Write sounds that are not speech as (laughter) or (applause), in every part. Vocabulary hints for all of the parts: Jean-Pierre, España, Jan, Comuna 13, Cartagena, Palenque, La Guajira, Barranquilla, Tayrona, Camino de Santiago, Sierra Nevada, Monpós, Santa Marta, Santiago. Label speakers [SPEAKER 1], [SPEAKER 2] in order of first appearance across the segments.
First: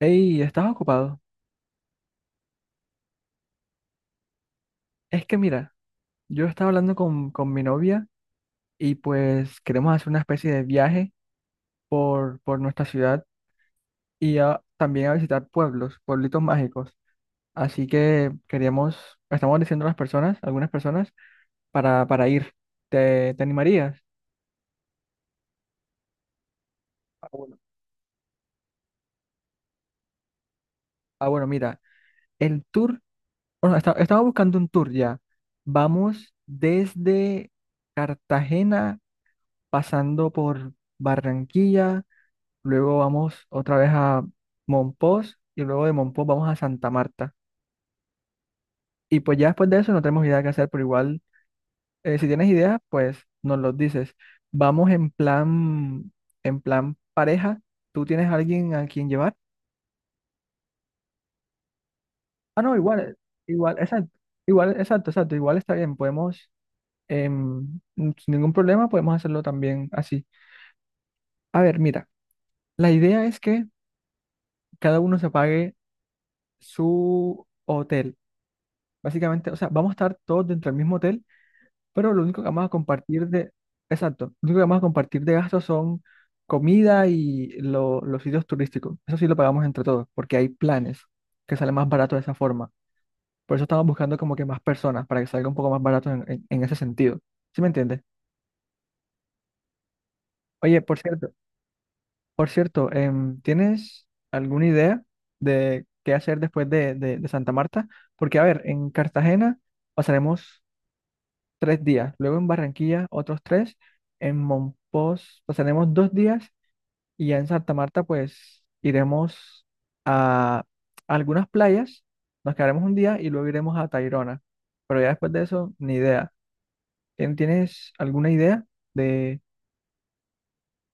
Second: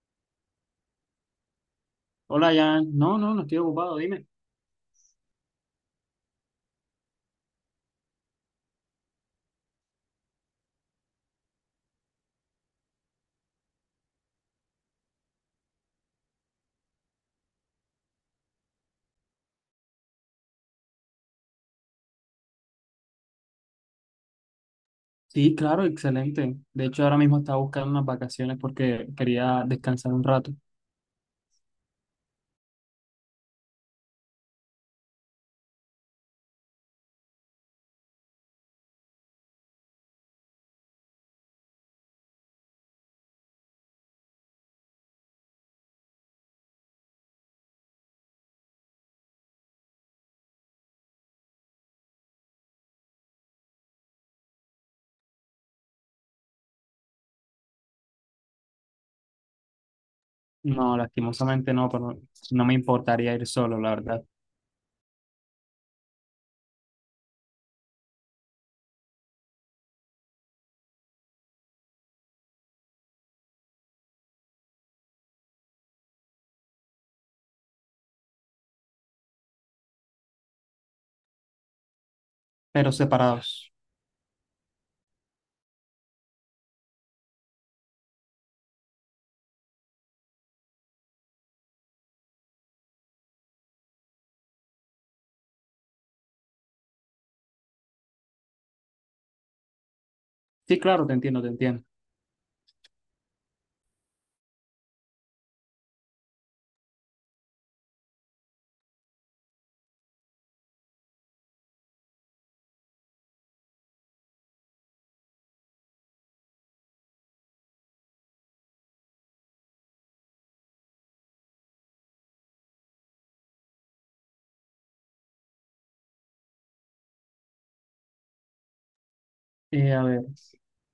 [SPEAKER 1] Hey, ¿estás ocupado?
[SPEAKER 2] Hola, Jan. No estoy ocupado, dime.
[SPEAKER 1] Es que mira, yo estaba hablando con mi novia y pues queremos hacer una especie de viaje por nuestra ciudad y también a visitar pueblos, pueblitos mágicos. Así que queríamos, estamos diciendo a las personas, algunas personas, para ir. ¿Te animarías?
[SPEAKER 2] Sí, claro, excelente. De hecho, ahora
[SPEAKER 1] Ah,
[SPEAKER 2] mismo
[SPEAKER 1] bueno.
[SPEAKER 2] estaba buscando unas vacaciones porque quería descansar un rato.
[SPEAKER 1] Ah, bueno, mira, el tour, bueno, estaba buscando un tour ya. Vamos desde Cartagena, pasando por Barranquilla. Luego vamos otra vez a Monpós y luego de Monpós vamos a Santa Marta. Y pues ya después de eso no tenemos idea qué hacer, pero igual si tienes ideas, pues nos los dices. Vamos en plan pareja. ¿Tú tienes a alguien a quien llevar?
[SPEAKER 2] No, lastimosamente no, pero
[SPEAKER 1] Ah,
[SPEAKER 2] no
[SPEAKER 1] no,
[SPEAKER 2] me
[SPEAKER 1] igual,
[SPEAKER 2] importaría ir
[SPEAKER 1] igual,
[SPEAKER 2] solo, la
[SPEAKER 1] exacto,
[SPEAKER 2] verdad.
[SPEAKER 1] igual, exacto, exacto, igual está bien. Podemos, sin ningún problema, podemos hacerlo también así. A ver, mira, la idea es que cada uno se pague su hotel. Básicamente, o sea, vamos a estar todos dentro del mismo hotel. Pero lo único que vamos a
[SPEAKER 2] Pero
[SPEAKER 1] compartir de...
[SPEAKER 2] separados.
[SPEAKER 1] Exacto, lo único que vamos a compartir de gastos son comida y los sitios turísticos. Eso sí lo pagamos entre todos, porque hay planes que salen más barato de esa forma. Por eso estamos buscando como que más personas, para que salga un poco más barato en ese sentido. ¿Sí me entiendes?
[SPEAKER 2] Sí,
[SPEAKER 1] Oye,
[SPEAKER 2] claro, te entiendo.
[SPEAKER 1] por cierto, ¿tienes alguna idea de qué hacer después de Santa Marta? Porque, a ver, en Cartagena pasaremos 3 días, luego en Barranquilla otros tres, en Monpós pasaremos 2 días y ya en Santa Marta pues iremos a algunas playas, nos quedaremos un día y luego iremos a Tayrona, pero ya después de eso ni idea. ¿Tienes alguna idea de,
[SPEAKER 2] A ver,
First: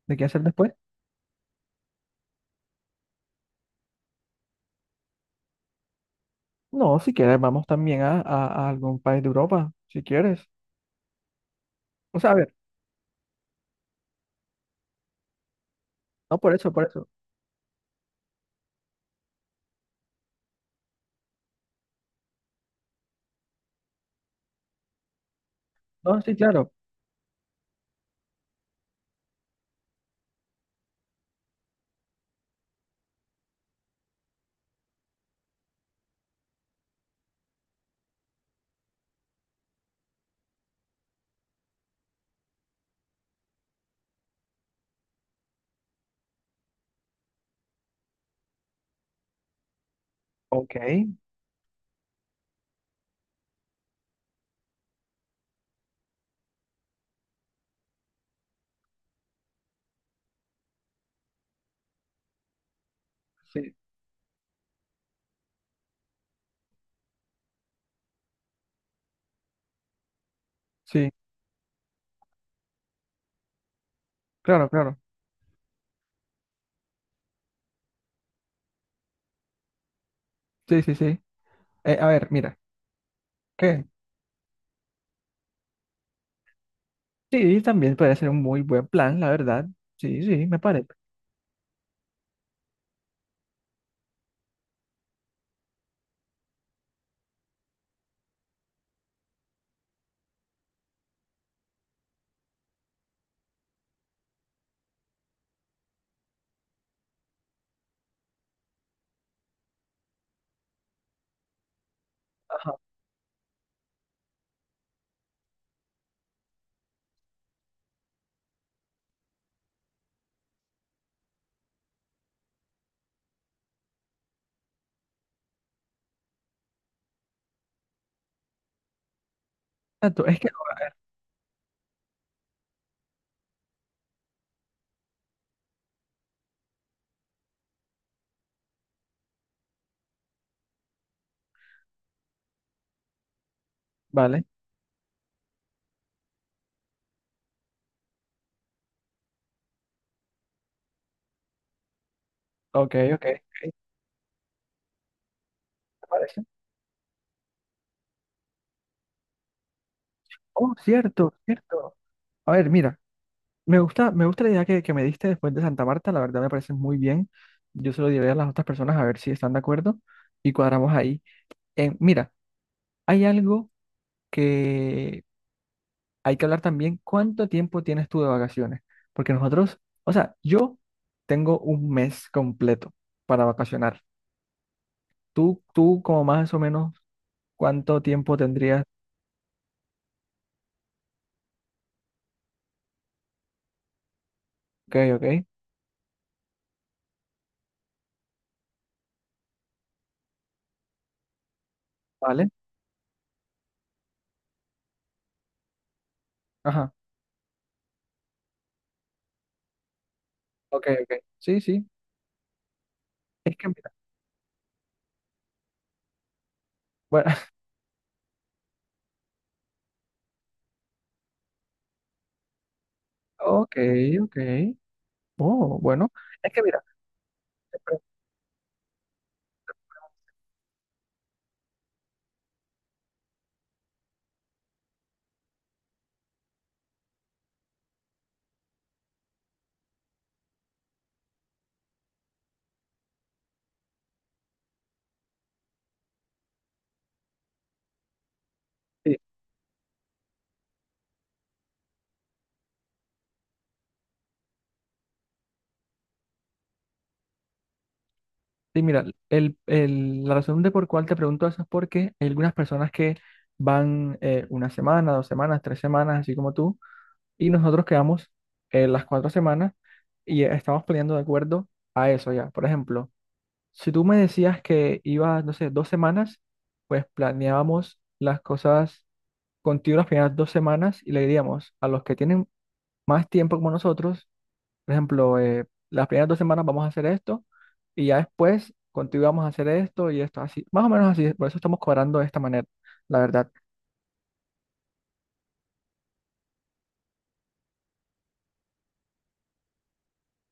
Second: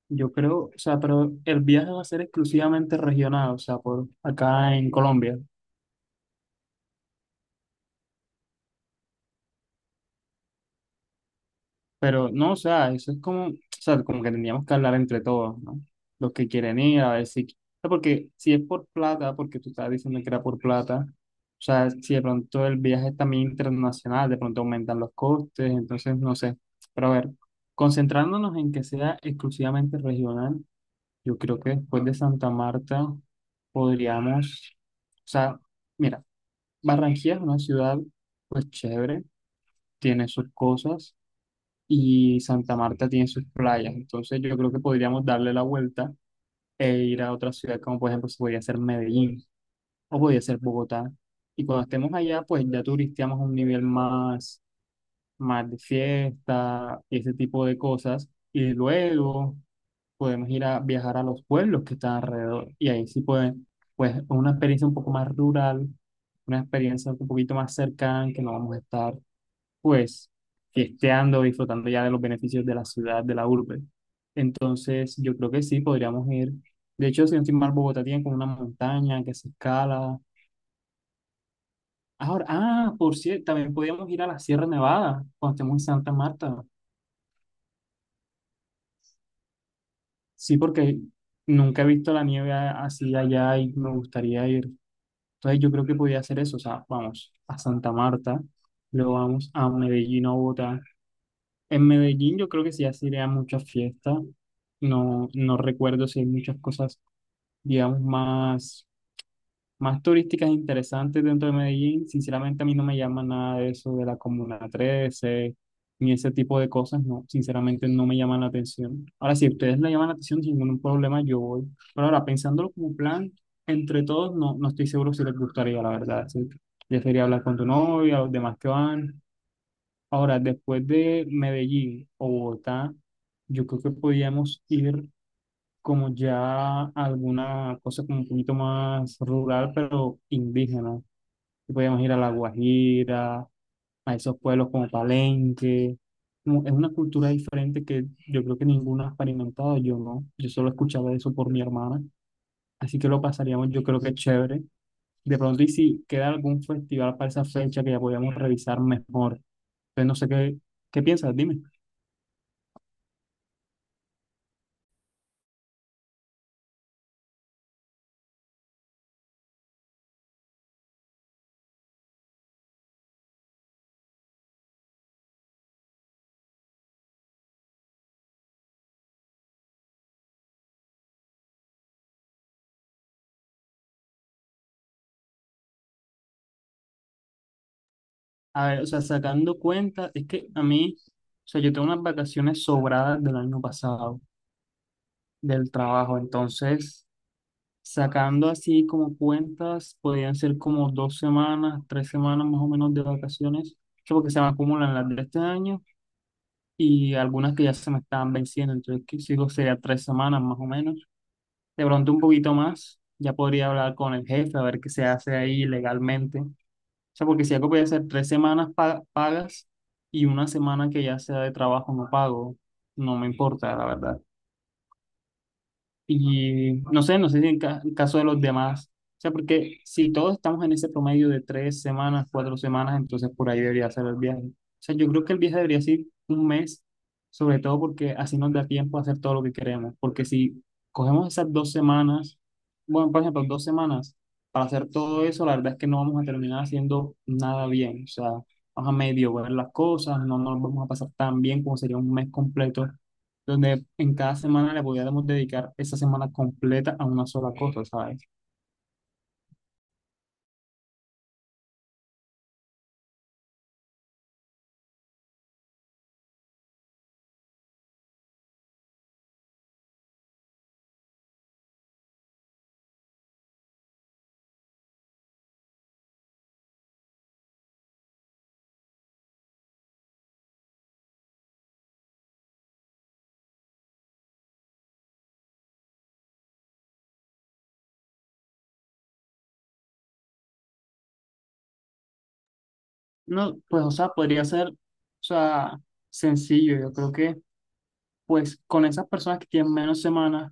[SPEAKER 1] de qué
[SPEAKER 2] yo
[SPEAKER 1] hacer
[SPEAKER 2] creo,
[SPEAKER 1] después?
[SPEAKER 2] o sea, pero el viaje va a ser exclusivamente regional, o sea, por acá en Colombia.
[SPEAKER 1] No, si quieres vamos también a algún país de Europa, si quieres. O
[SPEAKER 2] Pero
[SPEAKER 1] sea, a
[SPEAKER 2] no,
[SPEAKER 1] ver,
[SPEAKER 2] o sea, eso es como, o sea, como que tendríamos que hablar entre todos, ¿no? Los
[SPEAKER 1] no
[SPEAKER 2] que
[SPEAKER 1] por eso,
[SPEAKER 2] quieren
[SPEAKER 1] por
[SPEAKER 2] ir,
[SPEAKER 1] eso.
[SPEAKER 2] a ver si, o sea, porque si es por plata, porque tú estabas diciendo que era por plata, o sea, si de pronto el viaje es también internacional, de pronto aumentan los costes, entonces
[SPEAKER 1] No, sí,
[SPEAKER 2] no sé.
[SPEAKER 1] claro.
[SPEAKER 2] Pero a ver, concentrándonos en que sea exclusivamente regional, yo creo que después de Santa Marta podríamos, o sea, mira, Barranquilla es una ciudad, pues chévere, tiene sus cosas, y Santa Marta tiene sus playas. Entonces yo creo que podríamos darle la vuelta e ir a otra ciudad, como por ejemplo se podría ser Medellín o podría ser
[SPEAKER 1] Ok,
[SPEAKER 2] Bogotá. Y cuando estemos allá, pues ya turisteamos a un nivel más, más de fiesta y ese tipo de cosas. Y luego podemos ir a viajar a los pueblos que están alrededor. Y ahí sí pueden,
[SPEAKER 1] sí,
[SPEAKER 2] pues una experiencia un poco más rural, una experiencia un poquito más cercana, que no vamos a estar pues
[SPEAKER 1] sí,
[SPEAKER 2] fiesteando, disfrutando ya de los beneficios de la ciudad, de la urbe.
[SPEAKER 1] claro, claro.
[SPEAKER 2] Entonces, yo creo que sí, podríamos ir. De hecho, si no estoy mal, Bogotá tiene como una montaña que se escala.
[SPEAKER 1] Sí, sí, sí. A ver,
[SPEAKER 2] Ahora,
[SPEAKER 1] mira,
[SPEAKER 2] ah, por cierto, también
[SPEAKER 1] ¿qué?
[SPEAKER 2] podríamos ir a la Sierra Nevada cuando estemos en Santa Marta.
[SPEAKER 1] Sí, sí, también puede ser un muy buen plan, la verdad. Sí, sí,
[SPEAKER 2] Sí,
[SPEAKER 1] me parece.
[SPEAKER 2] porque nunca he visto la nieve así allá y me gustaría ir. Entonces, yo creo que podría hacer eso. O sea, vamos a Santa Marta, luego vamos a Medellín o Bogotá. En Medellín yo creo que sí así a muchas fiestas. No, no recuerdo si hay muchas cosas, digamos, más, más turísticas interesantes dentro de Medellín. Sinceramente a
[SPEAKER 1] Ajá.
[SPEAKER 2] mí no me llama nada de eso de la Comuna 13 ni ese tipo de cosas. No, sinceramente no me llaman la atención. Ahora, si a ustedes le llaman la atención, sin ningún problema, yo voy. Pero ahora, pensándolo como plan, entre todos, no estoy seguro si les gustaría, la verdad. Sí. Ya sería hablar con tu novia, los demás que van.
[SPEAKER 1] Exacto, es
[SPEAKER 2] Ahora,
[SPEAKER 1] que,
[SPEAKER 2] después de Medellín o Bogotá, yo creo que podíamos ir como ya a alguna cosa como un poquito más rural, pero indígena. Y podíamos ir a La Guajira, a esos
[SPEAKER 1] vale,
[SPEAKER 2] pueblos como Palenque. Como es una cultura diferente que yo creo que ninguno ha experimentado, yo no. Yo solo escuchaba eso por mi hermana.
[SPEAKER 1] ok,
[SPEAKER 2] Así que
[SPEAKER 1] ok,
[SPEAKER 2] lo
[SPEAKER 1] ok,
[SPEAKER 2] pasaríamos, yo creo que chévere. De pronto, y si
[SPEAKER 1] me
[SPEAKER 2] queda
[SPEAKER 1] parece.
[SPEAKER 2] algún festival para esa fecha, que ya podíamos revisar mejor. Entonces, no sé qué,
[SPEAKER 1] Oh,
[SPEAKER 2] qué
[SPEAKER 1] cierto,
[SPEAKER 2] piensas, dime.
[SPEAKER 1] cierto. A ver, mira, me gusta la idea que me diste después de Santa Marta, la verdad me parece muy bien. Yo se lo diré a las otras personas a ver si están de acuerdo y cuadramos ahí. Mira, hay algo que hay que hablar también, ¿cuánto tiempo tienes tú de vacaciones? Porque nosotros, o sea, yo tengo un mes completo para vacacionar. Tú, como más o menos, ¿cuánto tiempo
[SPEAKER 2] A ver,
[SPEAKER 1] tendrías?
[SPEAKER 2] o sea, sacando cuenta, es que a mí, o sea, yo tengo unas vacaciones sobradas del año pasado,
[SPEAKER 1] Ok, ok,
[SPEAKER 2] del trabajo. Entonces, sacando así como cuentas, podrían ser como dos semanas, tres semanas
[SPEAKER 1] vale.
[SPEAKER 2] más o menos de vacaciones, que porque se me acumulan las de este año
[SPEAKER 1] Ajá,
[SPEAKER 2] y algunas que ya se me estaban venciendo. Entonces, que sigo sería tres semanas más o
[SPEAKER 1] ok,
[SPEAKER 2] menos.
[SPEAKER 1] ok. Sí, sí.
[SPEAKER 2] De pronto un poquito más, ya
[SPEAKER 1] Es
[SPEAKER 2] podría
[SPEAKER 1] que mira,
[SPEAKER 2] hablar con el jefe a ver qué se hace ahí legalmente. O sea,
[SPEAKER 1] bueno,
[SPEAKER 2] porque si algo puede ser tres semanas pagas y una semana que ya sea de trabajo no pago, no me
[SPEAKER 1] (laughs)
[SPEAKER 2] importa,
[SPEAKER 1] ok,
[SPEAKER 2] la verdad.
[SPEAKER 1] ok. Oh, bueno. Es que mira,
[SPEAKER 2] Y no sé, no sé si en
[SPEAKER 1] te
[SPEAKER 2] en
[SPEAKER 1] pre-
[SPEAKER 2] caso de los demás. O sea, porque si todos estamos en ese promedio de tres semanas, cuatro semanas, entonces por ahí debería ser el viaje. O sea, yo creo que el viaje debería ser un mes, sobre todo porque así nos da tiempo a hacer todo lo que queremos. Porque si cogemos esas dos semanas, bueno, por ejemplo, dos semanas para hacer todo eso, la verdad es que no vamos a terminar haciendo nada bien. O sea, vamos a
[SPEAKER 1] sí,
[SPEAKER 2] medio ver las cosas, no nos vamos a pasar tan bien como sería un mes completo donde en cada semana le pudiéramos dedicar esa semana completa a una sola cosa, ¿sabes?
[SPEAKER 1] sí, mira, la razón de por cuál te pregunto eso es porque hay algunas personas que van una semana, 2 semanas, 3 semanas, así como tú, y nosotros quedamos las 4 semanas y estamos poniendo de acuerdo a eso ya. Por ejemplo. Si tú me decías que ibas, no sé, 2 semanas, pues planeábamos las cosas contigo las primeras 2 semanas y le diríamos a los que tienen más tiempo como nosotros, por ejemplo, las primeras 2 semanas vamos a hacer esto y ya después contigo vamos a hacer esto y esto, así, más o menos así, por eso estamos cobrando de esta manera, la verdad.
[SPEAKER 2] No, pues, o sea, podría ser, o sea, sencillo. Yo creo que, pues, con esas personas que tienen menos semanas,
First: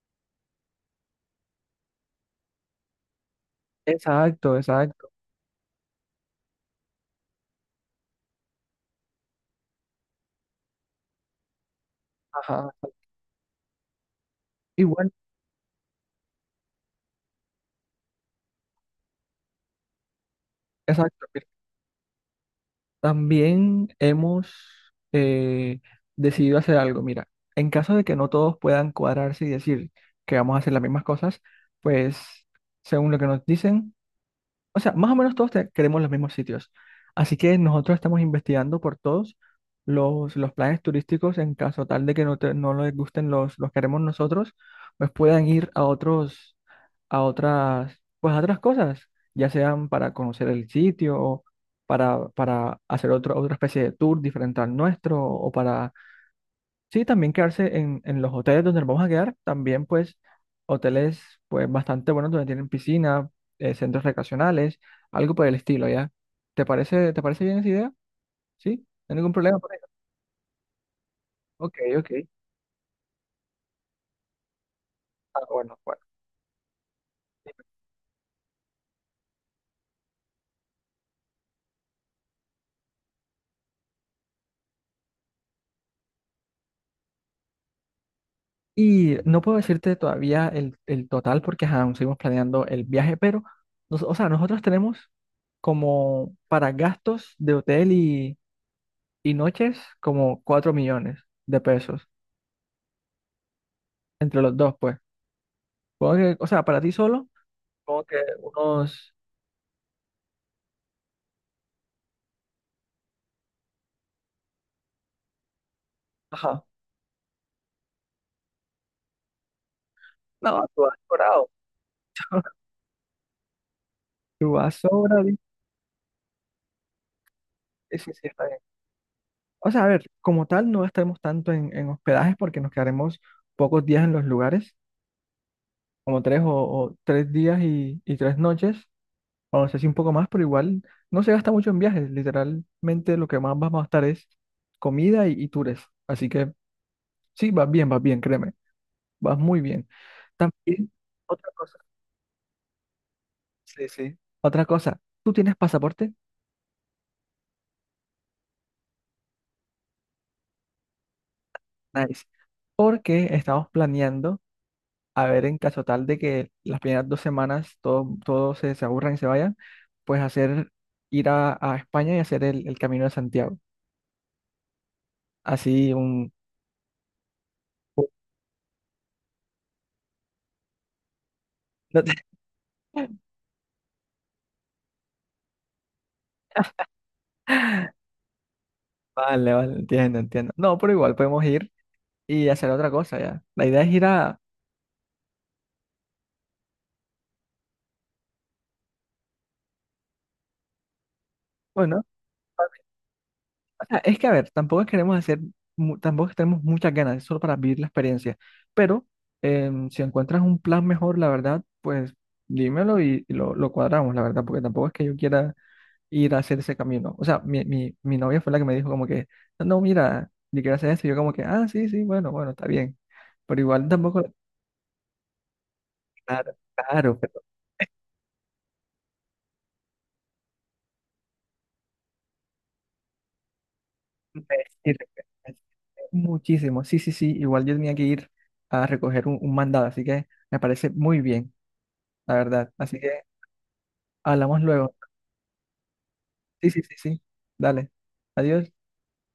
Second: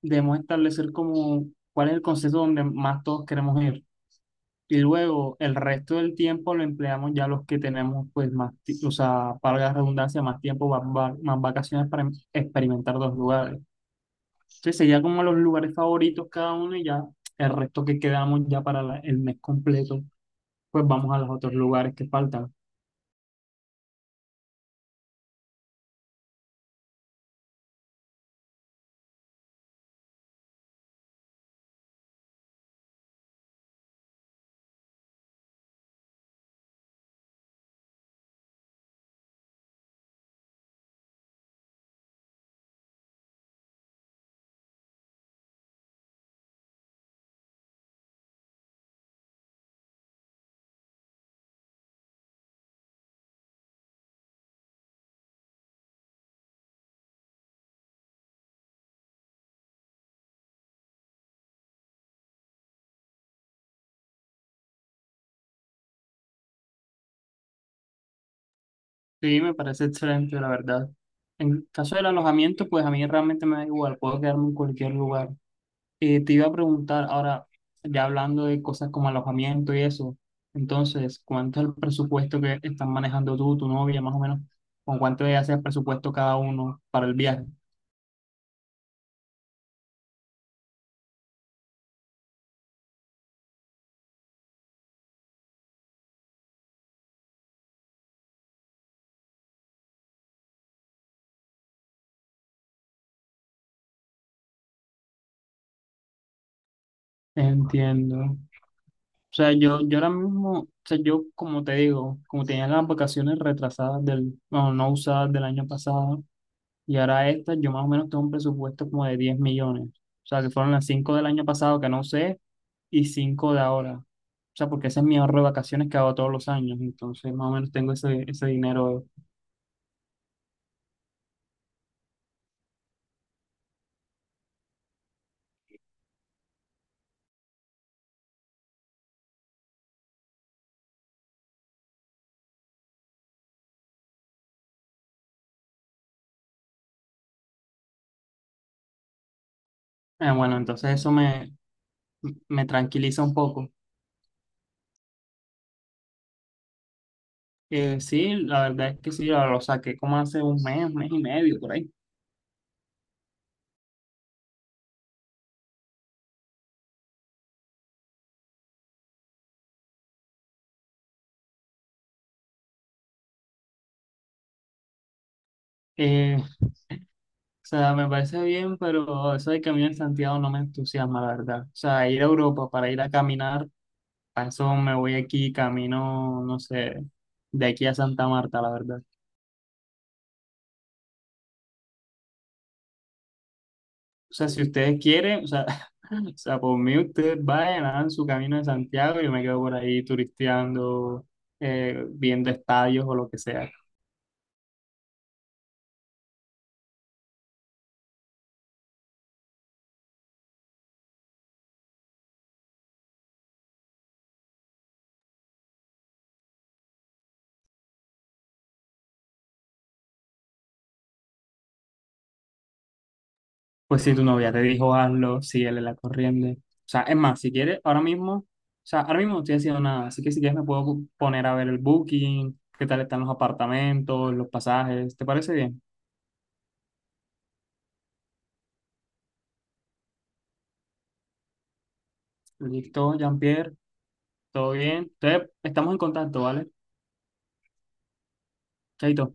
[SPEAKER 2] debemos establecer como cuál es el concepto donde más todos queremos ir.
[SPEAKER 1] Exacto,
[SPEAKER 2] Y
[SPEAKER 1] exacto.
[SPEAKER 2] luego el resto del tiempo lo empleamos ya los que tenemos, pues, más, o sea, para la redundancia, más tiempo, más, más vacaciones para
[SPEAKER 1] Ajá.
[SPEAKER 2] experimentar dos lugares. Sí,
[SPEAKER 1] Y
[SPEAKER 2] sería
[SPEAKER 1] bueno,
[SPEAKER 2] como los lugares favoritos cada uno, y ya el resto que quedamos ya para el mes completo, pues vamos a
[SPEAKER 1] exacto.
[SPEAKER 2] los otros lugares que faltan.
[SPEAKER 1] También hemos eh, decidido hacer algo. Mira, en caso de que no todos puedan cuadrarse y decir que vamos a hacer las mismas cosas, pues según lo que nos dicen, o sea, más o menos todos queremos los mismos sitios. Así que nosotros estamos investigando por todos los planes turísticos en caso tal de que no, no les gusten los que haremos nosotros, pues puedan ir a otros, a otras, pues a otras cosas, ya sean para conocer el sitio, o para hacer otro, otra especie de tour diferente al nuestro, o para... Sí, también quedarse en los hoteles donde nos vamos a quedar, también pues hoteles pues bastante buenos donde tienen piscina, centros recreacionales, algo por el estilo, ¿ya? ¿Te parece bien esa idea? ¿Sí? ¿No hay ningún
[SPEAKER 2] Sí, me
[SPEAKER 1] problema por
[SPEAKER 2] parece
[SPEAKER 1] eso?
[SPEAKER 2] excelente, la verdad. En
[SPEAKER 1] Ok,
[SPEAKER 2] caso del
[SPEAKER 1] ok.
[SPEAKER 2] alojamiento, pues a mí realmente me da igual, puedo quedarme en cualquier lugar.
[SPEAKER 1] Ah, bueno, bueno.
[SPEAKER 2] Te iba a preguntar ahora, ya hablando de cosas como alojamiento y eso, entonces, ¿cuánto es el presupuesto que están manejando tú, tu novia, más o menos? ¿Con cuánto ya hace el presupuesto cada uno para el viaje?
[SPEAKER 1] Y no puedo decirte todavía el total porque ajá, aún seguimos planeando el viaje, pero, o sea, nosotros tenemos como para gastos de hotel y noches como 4 millones de pesos entre los dos, pues. Supongo que, o sea, para ti solo. Como que
[SPEAKER 2] Entiendo.
[SPEAKER 1] unos,
[SPEAKER 2] O sea, yo ahora mismo, o sea, yo como te digo, como tenía las vacaciones retrasadas del, bueno, no usadas del año pasado,
[SPEAKER 1] ajá,
[SPEAKER 2] y ahora estas, yo más o menos tengo un presupuesto como de 10 millones. O sea, que
[SPEAKER 1] no,
[SPEAKER 2] fueron
[SPEAKER 1] tú
[SPEAKER 2] las
[SPEAKER 1] vas
[SPEAKER 2] 5 del año
[SPEAKER 1] sobrado,
[SPEAKER 2] pasado que no usé
[SPEAKER 1] (laughs)
[SPEAKER 2] y 5 de ahora. O
[SPEAKER 1] tú
[SPEAKER 2] sea,
[SPEAKER 1] vas
[SPEAKER 2] porque ese es mi ahorro
[SPEAKER 1] sobradito.
[SPEAKER 2] de vacaciones que hago todos los años. Entonces, más o menos tengo
[SPEAKER 1] Sí, sí,
[SPEAKER 2] ese,
[SPEAKER 1] sí, está
[SPEAKER 2] ese
[SPEAKER 1] bien.
[SPEAKER 2] dinero.
[SPEAKER 1] O sea, a ver, como tal, no estaremos tanto en hospedajes porque nos quedaremos pocos días en los lugares, como tres o 3 días y 3 noches, o no sé si un poco más, pero igual no se gasta mucho en viajes, literalmente lo que más vamos a estar es comida y tours, así que sí, vas bien, créeme, vas muy bien.
[SPEAKER 2] Bueno,
[SPEAKER 1] También,
[SPEAKER 2] entonces eso
[SPEAKER 1] otra
[SPEAKER 2] me,
[SPEAKER 1] cosa,
[SPEAKER 2] me tranquiliza un poco.
[SPEAKER 1] sí, sí, otra cosa, ¿tú tienes pasaporte?
[SPEAKER 2] Sí, la verdad es que sí, lo saqué como hace un mes y medio por ahí.
[SPEAKER 1] Nice. Porque estamos planeando, a ver, en caso tal de que las primeras 2 semanas todo se aburran y se vayan, pues hacer, ir a España y hacer el Camino de Santiago. Así un...
[SPEAKER 2] Eh, O sea, me parece bien, pero eso de caminar en Santiago no me entusiasma, la verdad. O
[SPEAKER 1] no
[SPEAKER 2] sea,
[SPEAKER 1] te-
[SPEAKER 2] ir a Europa para ir a caminar, para eso me voy aquí, camino, no
[SPEAKER 1] (laughs)
[SPEAKER 2] sé, de aquí a Santa Marta, la verdad.
[SPEAKER 1] Vale, vale, entiendo, entiendo. No, pero igual podemos ir y hacer otra cosa ya. La idea es ir
[SPEAKER 2] O
[SPEAKER 1] a...
[SPEAKER 2] sea, si ustedes quieren, o sea, (laughs) o sea, por mí ustedes vayan, hagan su camino de Santiago y yo me quedo por ahí turisteando,
[SPEAKER 1] Bueno.
[SPEAKER 2] viendo estadios o lo que sea.
[SPEAKER 1] O sea, es que, a ver, tampoco queremos hacer, tampoco tenemos muchas ganas, es solo para vivir la experiencia. Pero si encuentras un plan mejor, la verdad, pues dímelo y lo cuadramos, la verdad, porque tampoco es que yo quiera ir a hacer ese camino. O sea, mi novia fue la que me dijo como que, no, no, mira, yo quiero hacer esto, y yo como que, ah, sí, sí, bueno, bueno, está bien. Pero igual
[SPEAKER 2] Pues si
[SPEAKER 1] tampoco,
[SPEAKER 2] tu novia te dijo hazlo, síguele la
[SPEAKER 1] claro,
[SPEAKER 2] corriente. O sea, es
[SPEAKER 1] claro,
[SPEAKER 2] más,
[SPEAKER 1] pero
[SPEAKER 2] si quieres, ahora mismo, o sea, ahora mismo no estoy haciendo nada, así que si quieres me puedo poner a ver el booking, qué tal están los apartamentos,
[SPEAKER 1] me
[SPEAKER 2] los
[SPEAKER 1] sirve, me sirve
[SPEAKER 2] pasajes, ¿te parece
[SPEAKER 1] (laughs)
[SPEAKER 2] bien?
[SPEAKER 1] muchísimo. Sí, sí, sí, igual yo tenía que ir a recoger un mandado, así que me parece muy bien, la verdad. Así
[SPEAKER 2] Listo,
[SPEAKER 1] que...
[SPEAKER 2] Jean-Pierre,
[SPEAKER 1] Hablamos
[SPEAKER 2] todo
[SPEAKER 1] luego.
[SPEAKER 2] bien. Entonces, estamos en contacto, ¿vale?
[SPEAKER 1] Sí, sí, sí, sí. Dale. Adiós.
[SPEAKER 2] Chaito.